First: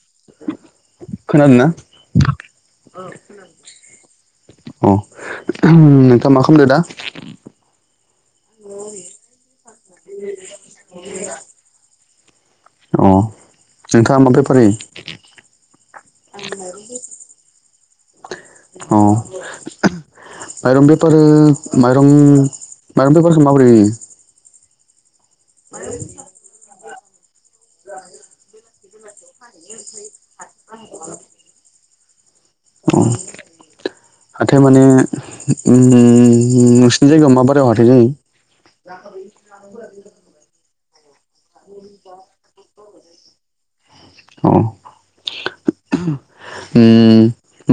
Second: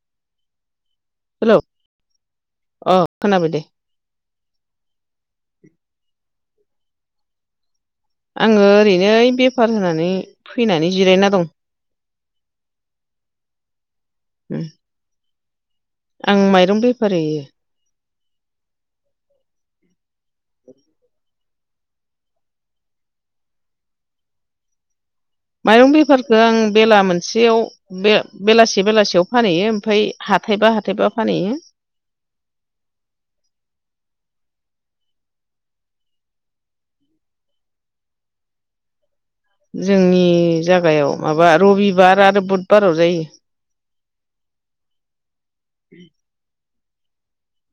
[inaudible] Hello खोनादोना? अ खोनाबाय दे अ नोंथां मा खामदो दा? आङो ओरैनो बेफार होनानै फैनानै जिरायना दं। अ नोंथाङा बेफार उम होयो? आं माइरं बेफार होयो औ माइरं बेपार माइरं माइरं बेपारखौ माबोरै होयो? [inaudible] माइरं बेफारखौ आं बेला मोनसेयाव बेलासे बेलासियाव फानहैयो। ओमफ्राय हाथायबा हाथायबा फानहैयो। [inaudible] हाथाय माने नोंसिनि जायगायाव मा बारायाव हाथाय जायो? [inaudible] जोंनि जागायाव माबा रबिबार आरो बुधबाराव जायो। अ ओ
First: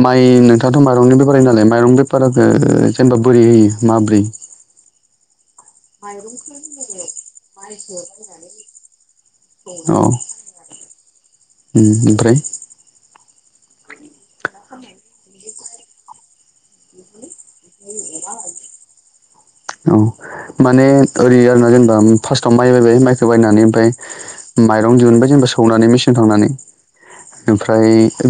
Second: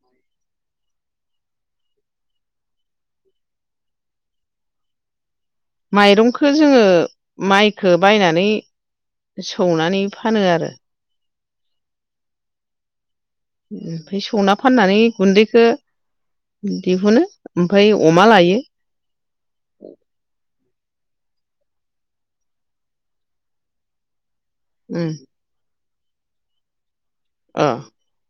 माइ नोंथाङाथ' माइरंनि बेफार होयो नालाय माइरंनि बेफारखौ जेनेबा बोरै होयो माबोरै? माइरंखौ जोङो माइखो बायनानै अ सौनानै उम फानो आरो ओमफ्राय ओमफ्राय सौना फाननानै गुनदैखौ दिहुनो ओमफ्राय अमा लायो औ माने ओरै आरोना जेनेबा फार्स्टआव माइ बायबाय माइखौ बायनानै ओमफ्राय माइरं उम दिहुनबाय जेनेबा सौनानै मेसिन नानै अ ओमफ्राय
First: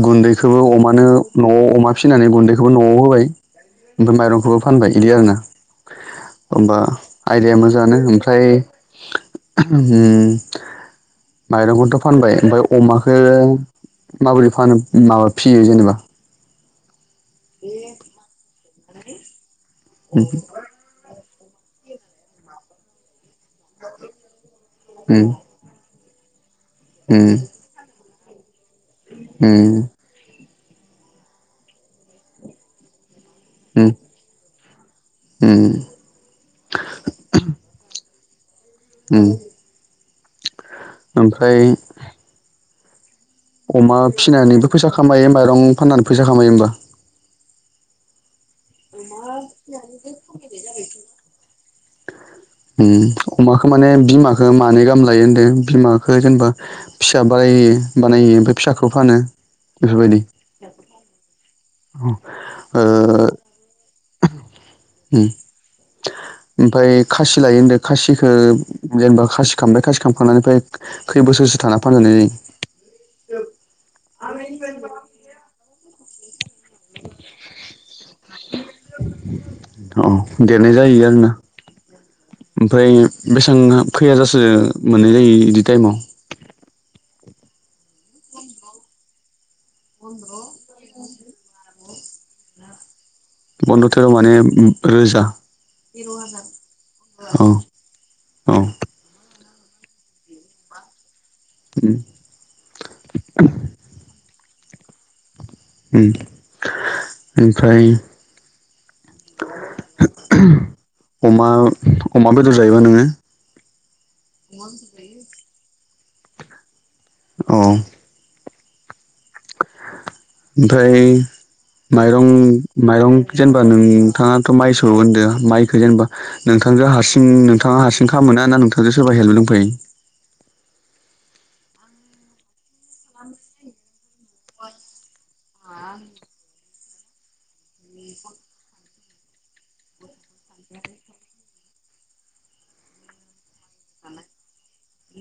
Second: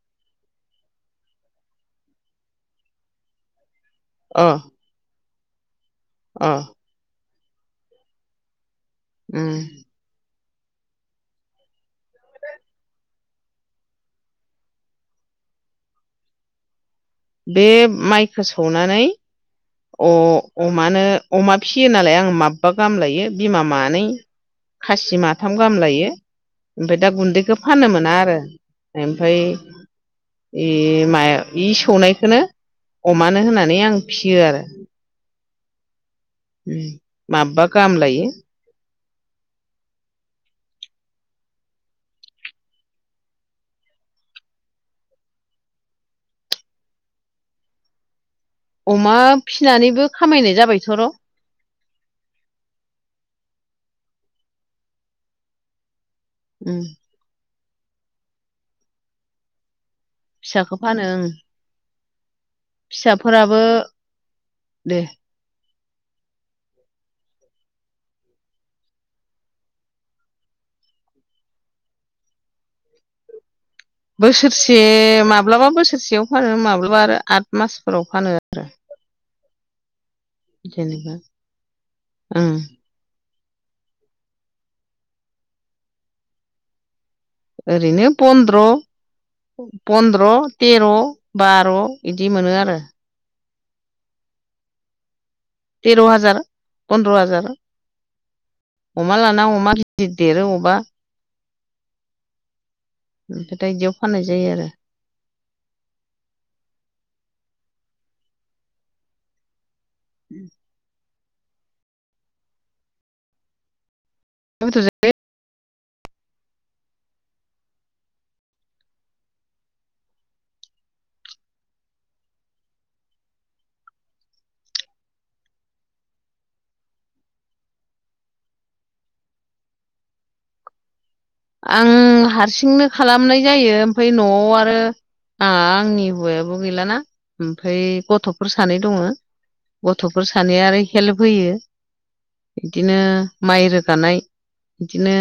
गुनदै खौबो अमानो न'आव अमा फिसिनानै गुनदैखौबो न'आव होबाय ओमफ्राय अ माइरंखौबो फानबाय बिदि आरोना अ होमबा आयदाया मोजाङानो ओमफ्राय उम ओ [inaudible] माइरंखौथ' फानबाय ओमफ्राय अमाखो माबोरै फानो माबा फिसियो जेनेबा बे माइखो सौनानै अ उम अमानो अमा फिसियो नालाय आं माबबा गाहाम लायो बिमा मानै खासि उम माथाम गाहाम लायो ओमफ्राय दा उम गुनदैखौ फाननो मोना आरो उम ओमफ्राय सौनायखौनो अमानो होननानै आं फिसियो आरो ओ माबबा गाहाम लायो उ ओमफ्राय अमा फिसिनानैबो फैसा खामायो माइरं फाननानै फैसा खामायो होमबा अमा फिसिनानैबो खामायनाय जाबायथ'र' अमाखौ माने बिमाखो मानै गाहाम लायो होनदों बिमा खौ जेनेबा फिसा बाय बानायो बेनिफ्राय फिसाखौ फानो बेफोरबायदि फिसाखो फानो ओं ओ उम फिसाफोराबो दे ओमफ्राय खासि लायो होनो खासिखौ जेनेबा खासि खामबाय खासि खालामखांनानै ओमफ्राय खै बोसोर बोसोरसो थाना फानजानाय जायो बोसोरसे माब्लाबा बोसोरसेयाव फानो माब्लाबा आरो आठ मासफोराव फानो आरो अ देरनाय जायो आरोना ओं ओमफ्राय बेसांबा खैहाजारसो मोननाय जायो बिदि टाइमाव ओरैनो पन्द्र पन्द्र' तेर' बार' बिदि मोनो आरो बन्द' थेराव माने रोजा तेर' हाजार फन्दद्र' औ हाजार औ उम अमा लाना अमा गिदिर देरो अबबा ओमफ्राय दा बिदियाव फा जायो आरो उम ओमफ्राय उम अमा अमा बेदर जायोबा नोङो अमा आरो बेदर जायो औ [unintelligible] ओमफ्राय माइरं माइरं जेनेबा नोंथाङाथ' माइ सौवो होनदो माइखौ जेनेबा नों थांजों हारसिं नोंथाङा हारसिं खामोना ना नोंथांजों सोरबा हेल्प दंफायो [unintelligible] आं हारसिंनो खालामनाय जायो ओमफ्राय न'आव आरो आं आंनि हौवायाबो गैलाना ओमफ्राय गथ'फोर सानै दङ गथ'फोर सानैया आरो हेल्प होयो बिदिनो माइ रोगानाय बिदिनो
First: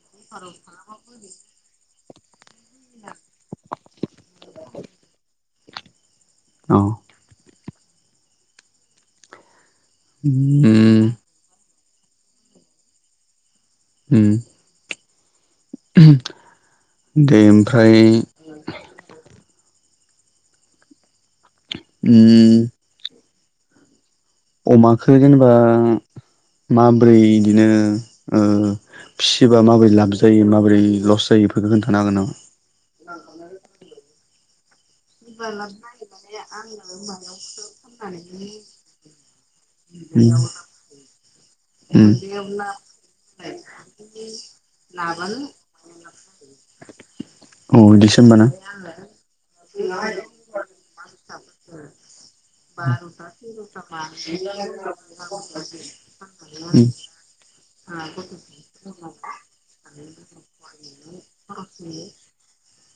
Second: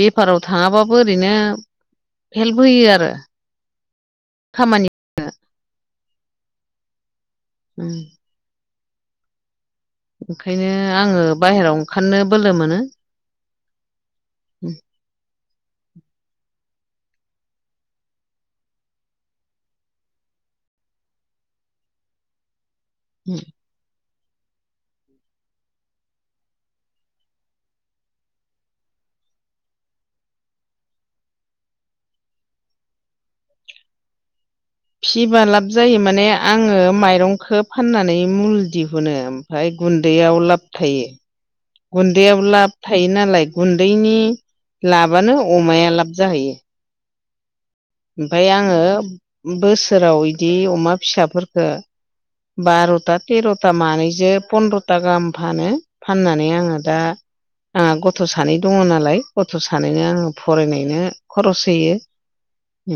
बेफाराव थाङाबाबो ओरैनो हेल्प होयो आरो खामानि औ उम ओंखायनो उम आङो बाहेरायाव ओंखारनो बोलो मोनो उम दे ओमफ्राय उम उ अमाखौ जेनेबा माबोरै बिदिनो ओ फिसिबा माबोरै लाब जायो माबोरै लस जायो बेफोरखौ खोन्थानो हागोन नामा फिबा लाब जायो माने आङो माइरंखौ फाननानै मुल दिहुनो ओमफ्राय गु न्दैयाव नामा? लाब थायो उम गुन्दैयाव लाब थायो नालाय गुन्दैनि लाबानो अमाया लाब जाहैयो औ इदिसो होमबाना ओमफाय आङो बोसोराव बिदि अमा फिसाफोरफोरखौ बार'था तेर'था मानैजो पन्द्र'था गाहाम फानो फानना नै आङो उम दा आंहा गथ' सानै दङ नालाय गथ' सानैनो आङो फरायनायनो खरस होयो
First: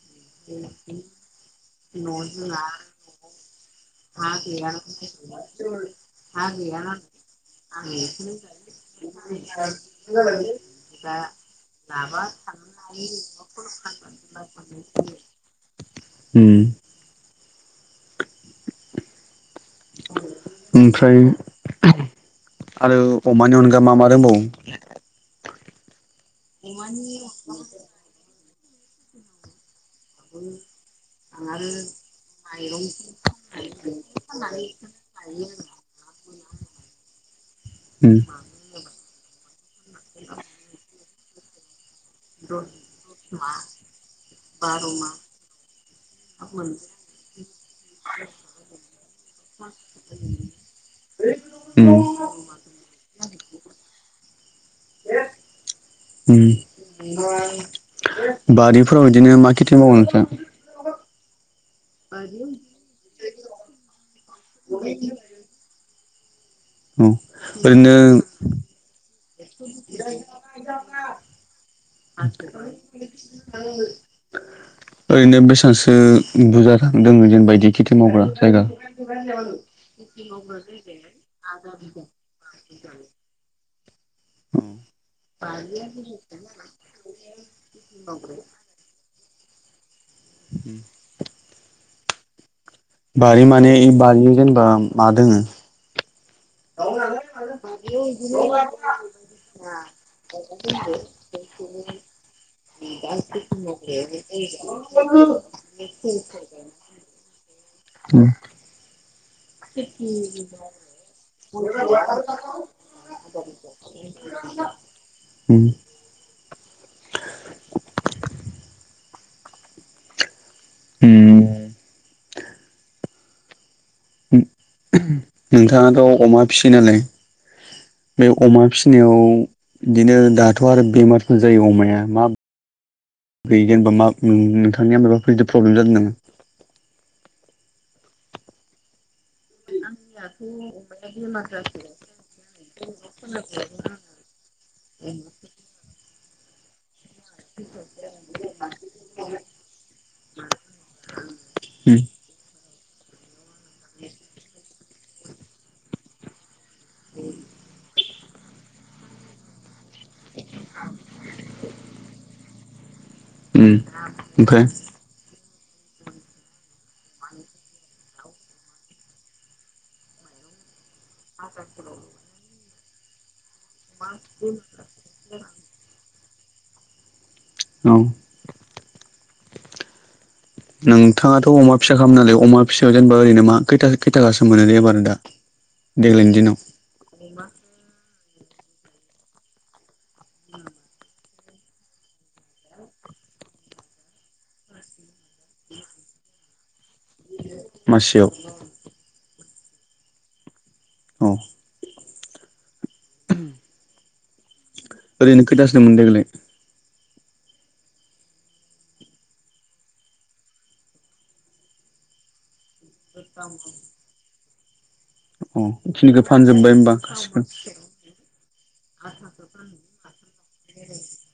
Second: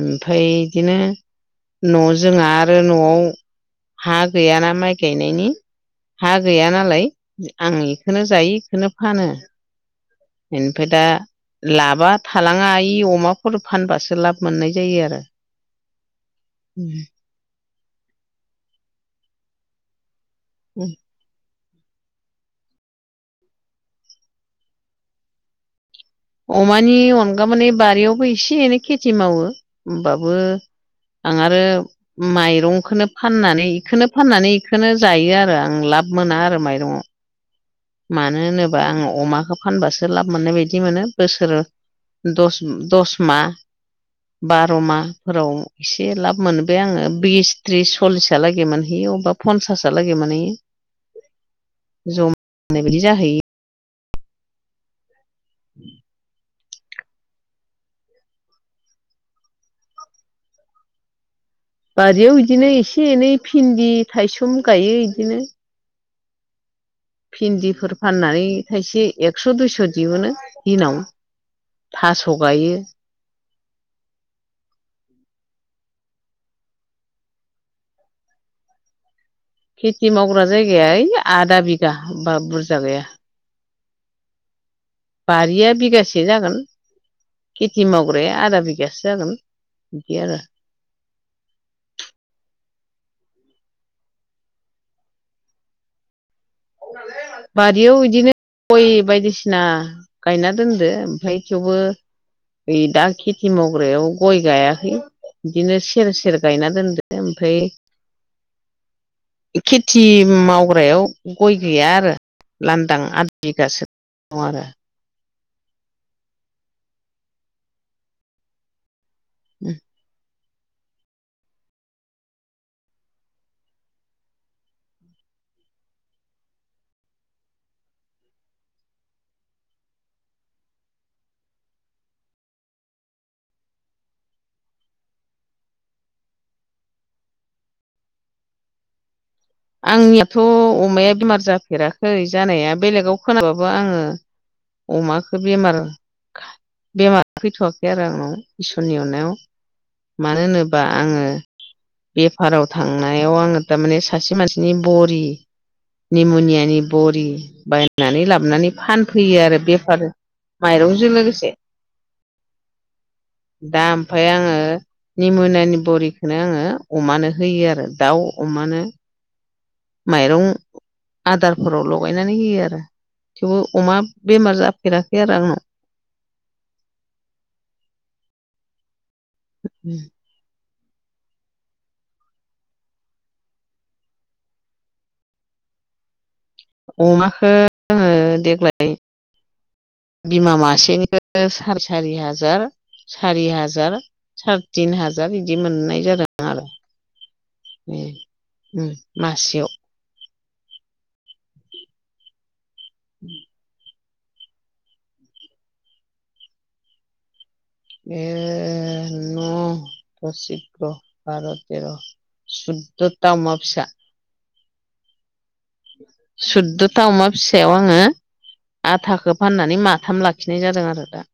ओमफ्राय बिदिनो न' जोंहा आरो न'आव हा गैयाना गैया माइ गायनायनि हा गैया नालाय आं बेखौनो जायो बेखौनो फानो बेनिफ्राय दा लाबा थालाङा इ अमाफोर फानबासो लाब मोननाय जायो आरो‌ उम ओमफ्राय आरो अमानि अनगा मा मा दोंबावो? अमानि अनगा माने बारियावबो एसे एनै खेथि मावो होमबाबो। आं आरो माइरंखौनो फाननानै बेखौनो फाननानै बेखौनो जायो आरो आं ला। ब मोना आरो माइरङाव उम मानो होनोबा आङो अमाखौ फानबासो लाब मोननाय बायदि मोनो बोसोर। दस दस मा। बार' माहफोराव एसे लाब मोनबाय आङो बिस त्रिस सल्लिससालागै मोनहैयो। बा पन्सासा लागै मोनहैयो। ओम। बुंनाय बादि जाहैयो। उम। बारिफोराव बिदिनो मा खेथि मावो नोंसोर। बारियाव बिदिनो एसे एनै भिन्दि थाइसोम गायो इदिनो। औ ओरैनो भिन्दिफोर फाननानै थायसे एक्स' दुइस' दिहुननो दिनाव थास' गायो। औ। ओरैनो बेसेबांसो बुरजा दङ जेनेबा इदि खेथि मावग्रा जायगा। खेथि मावग्रा जायगाया ओइ आधा बिगा बुरजा गैया। बारिया बिगासे जागोन खेथि मावग्राया आदा बिगासो जागोन। बिदि आरो। बारि माने बारियाव जेनेबा मा दोङो। बारियाव बिदिनो गय बायदिसिना गायना दोनदो ओमफ्राय [unintelligible] थेवबो। ओइ दा खेथि मावग्रायाव गय गायाखै बिदिनो सेर सेर गायना दोनदों। ओमफ्राय [inaudible] खेथि मावग्रायाव गय गैया आरो लांदां आद बिगासो दं आरो [inaudible] ओम ओम ओम। नोंथाङाथ' अमा फियो नालाय। बे अमा फिसिनायाव बिदिनो दाथ' आरो बेमारफोर जायो अमाया मा। [inaudible] होयो जेनेबा मा नोंथांनिया माबाफोर बिदि प्रब्लेम जादों नामा? [inaudible] आंनियाथ' अमाया बेमार जाफेराखै जानाया बेलेगाव खोनाबाबो आङो। अमाखौ बेमार बेमार फैथ'वाखै आरो आंनाव इसोरनि अननायाव मानो होनोबा आङो उम बेफाराव थांनायाव आङो थारमाने। सासे मानसिनि बरि निमनियानि बरि बायनानै लाबोनानै। फानफैयो आरो बेफार माइरंजों लोगोसे दा ओमफ्राय आङो निमु। आंनि बरिखौनो आङो अमानो होयो आरो दाउ अमानो। माइरं आदारफोराव लगायनानै होयो आरो थेवबो अमा बेमार जाफेराखै आरो आंनाव। औ। [inaudible] नोंथाङाथ' अमा फिसा खालामो नालाय अमा फिसायाव जेनेबा ओरैनो मा खैथा खैथासो मोनो जेनेबा नोंथां। देग्लायनि दिनाव अमाखौ आङो देग्लाय बिमा मासेनिफ्राय सार सारि हाजार सारि हाजार सार तिन हाजार बिदि मोननाय जादों आरो मासेयाव मासेयाव औ [inaudible] ओरैनो खैथासो मोन्देरनाय ए न दस ग्यार बार थजर सुदद सुद ता अमा फिसा अ बेखिनिखौ फानजोब्बाय होमबा सुददथा अमा गासिबो फिसायाव आङो आधाखौ फाननानै माथाम लाखिनाय जादों आरो दा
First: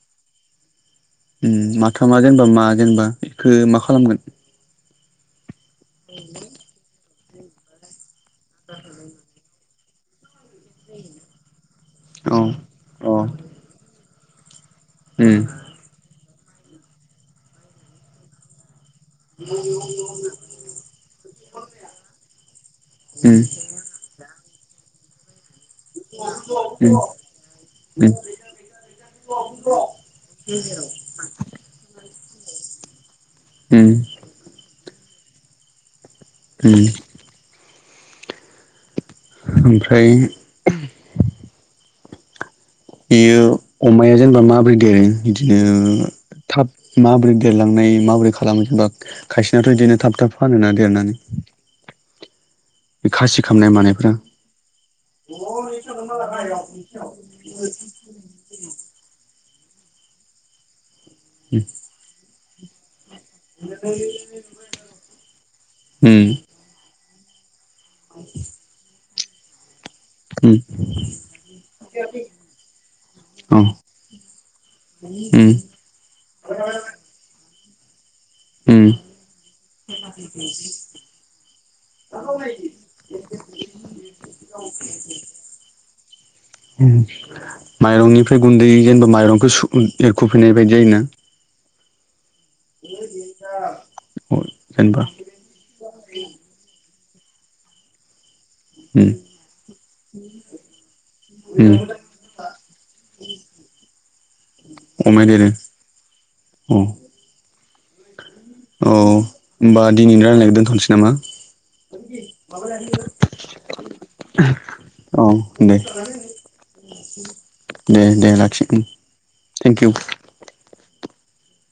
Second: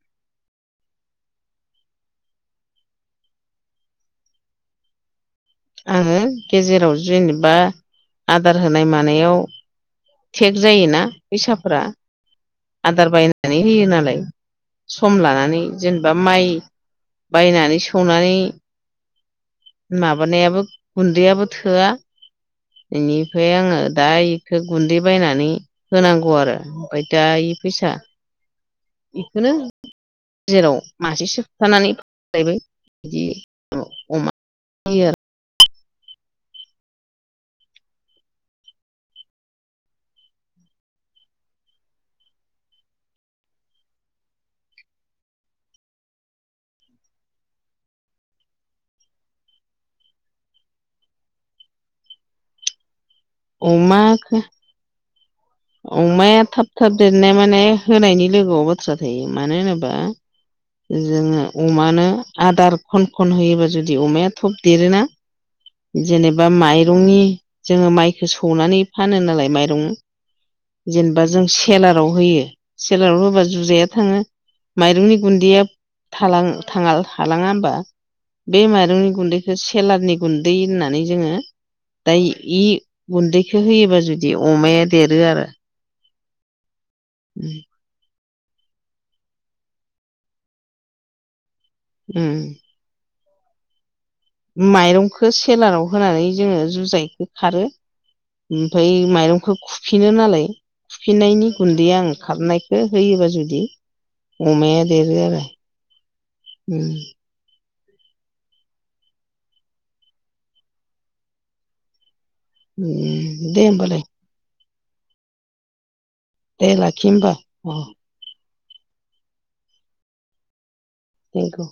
माथामा जेनेबा मा जेनेबा बेखौ मा खालामगोन आङो गेजेराव जेनेबा आदार होनाय मानायाव थेक जायोना फैसाफोरा औ उम आदार उम बायनानै होयो नालाय सम लानानै जेनेबा माइ बायनानै सौनानै माबानायाबो गुन्दैयाबो थोआ बेनिफ्राय उम आङो दा इखौ गुन्दै बायनानै होनांगौ आरो ओमफ्राय दा इ फैसा उम बेखौनो जेराव मासे सोबथानानै फानायबाय उम बिदि अमा [unintelligible] उम ओमफ्राय बियो अमाया जेनेबा माबोरै देरो बिदिनो थाब माबोरै देरलांनाय माबोरै खालामो जेनेबा खायसेनाथ बिदिनो थाब थाब फानोना देरनानै [inaudible] खासि खामनाय मानायफ्रा अमाखौ अमाया थाब थाब देरनाय माने होनायनि लोगोआव बाथ्रा थायो मानो होनोबा जोङो अमानो आदार ख खन होयोबा जुदि अमाया थब देरोना उम जेनेबा माइरंनि जोङो बेखौ सौनानै फानो नालाय माइरं उम जेनेबा जों सेलाराव होयो सेलाराव होबा औ जुजाया थाङो माइरंनि उम गुन्दैया थालाङा होमबा बे उम माइरंनि गुन्दैखौ थेलारनि गुन्दै होननानै जोङो दा इ गुन्दैखौ होयोबा जुदि अमाया देरो आरो माइरंनि ओमफ्राय गुन्दै जेनेबा माइरंखौ एरखुफैनाय बायदि जो उम [unintelligible] जेनेबा माइरंखौ सेेलाराव होनानै जोङो जुजाइखौ खारो ओमफ्राय उम माइरंखौ खुफिनो नालाय खुफिनायनि उम गुन्दैया आं खारनायखौ होयोबा जुदि अमाया देरो आरो अ उम औ होनोमबा दिनैनि रायनायखौ दोनथनोसै नामा उम दे होमबालाय औ दे दे लाखि होमबा अ दे दे लाखि उम थेंकयु थेंकयु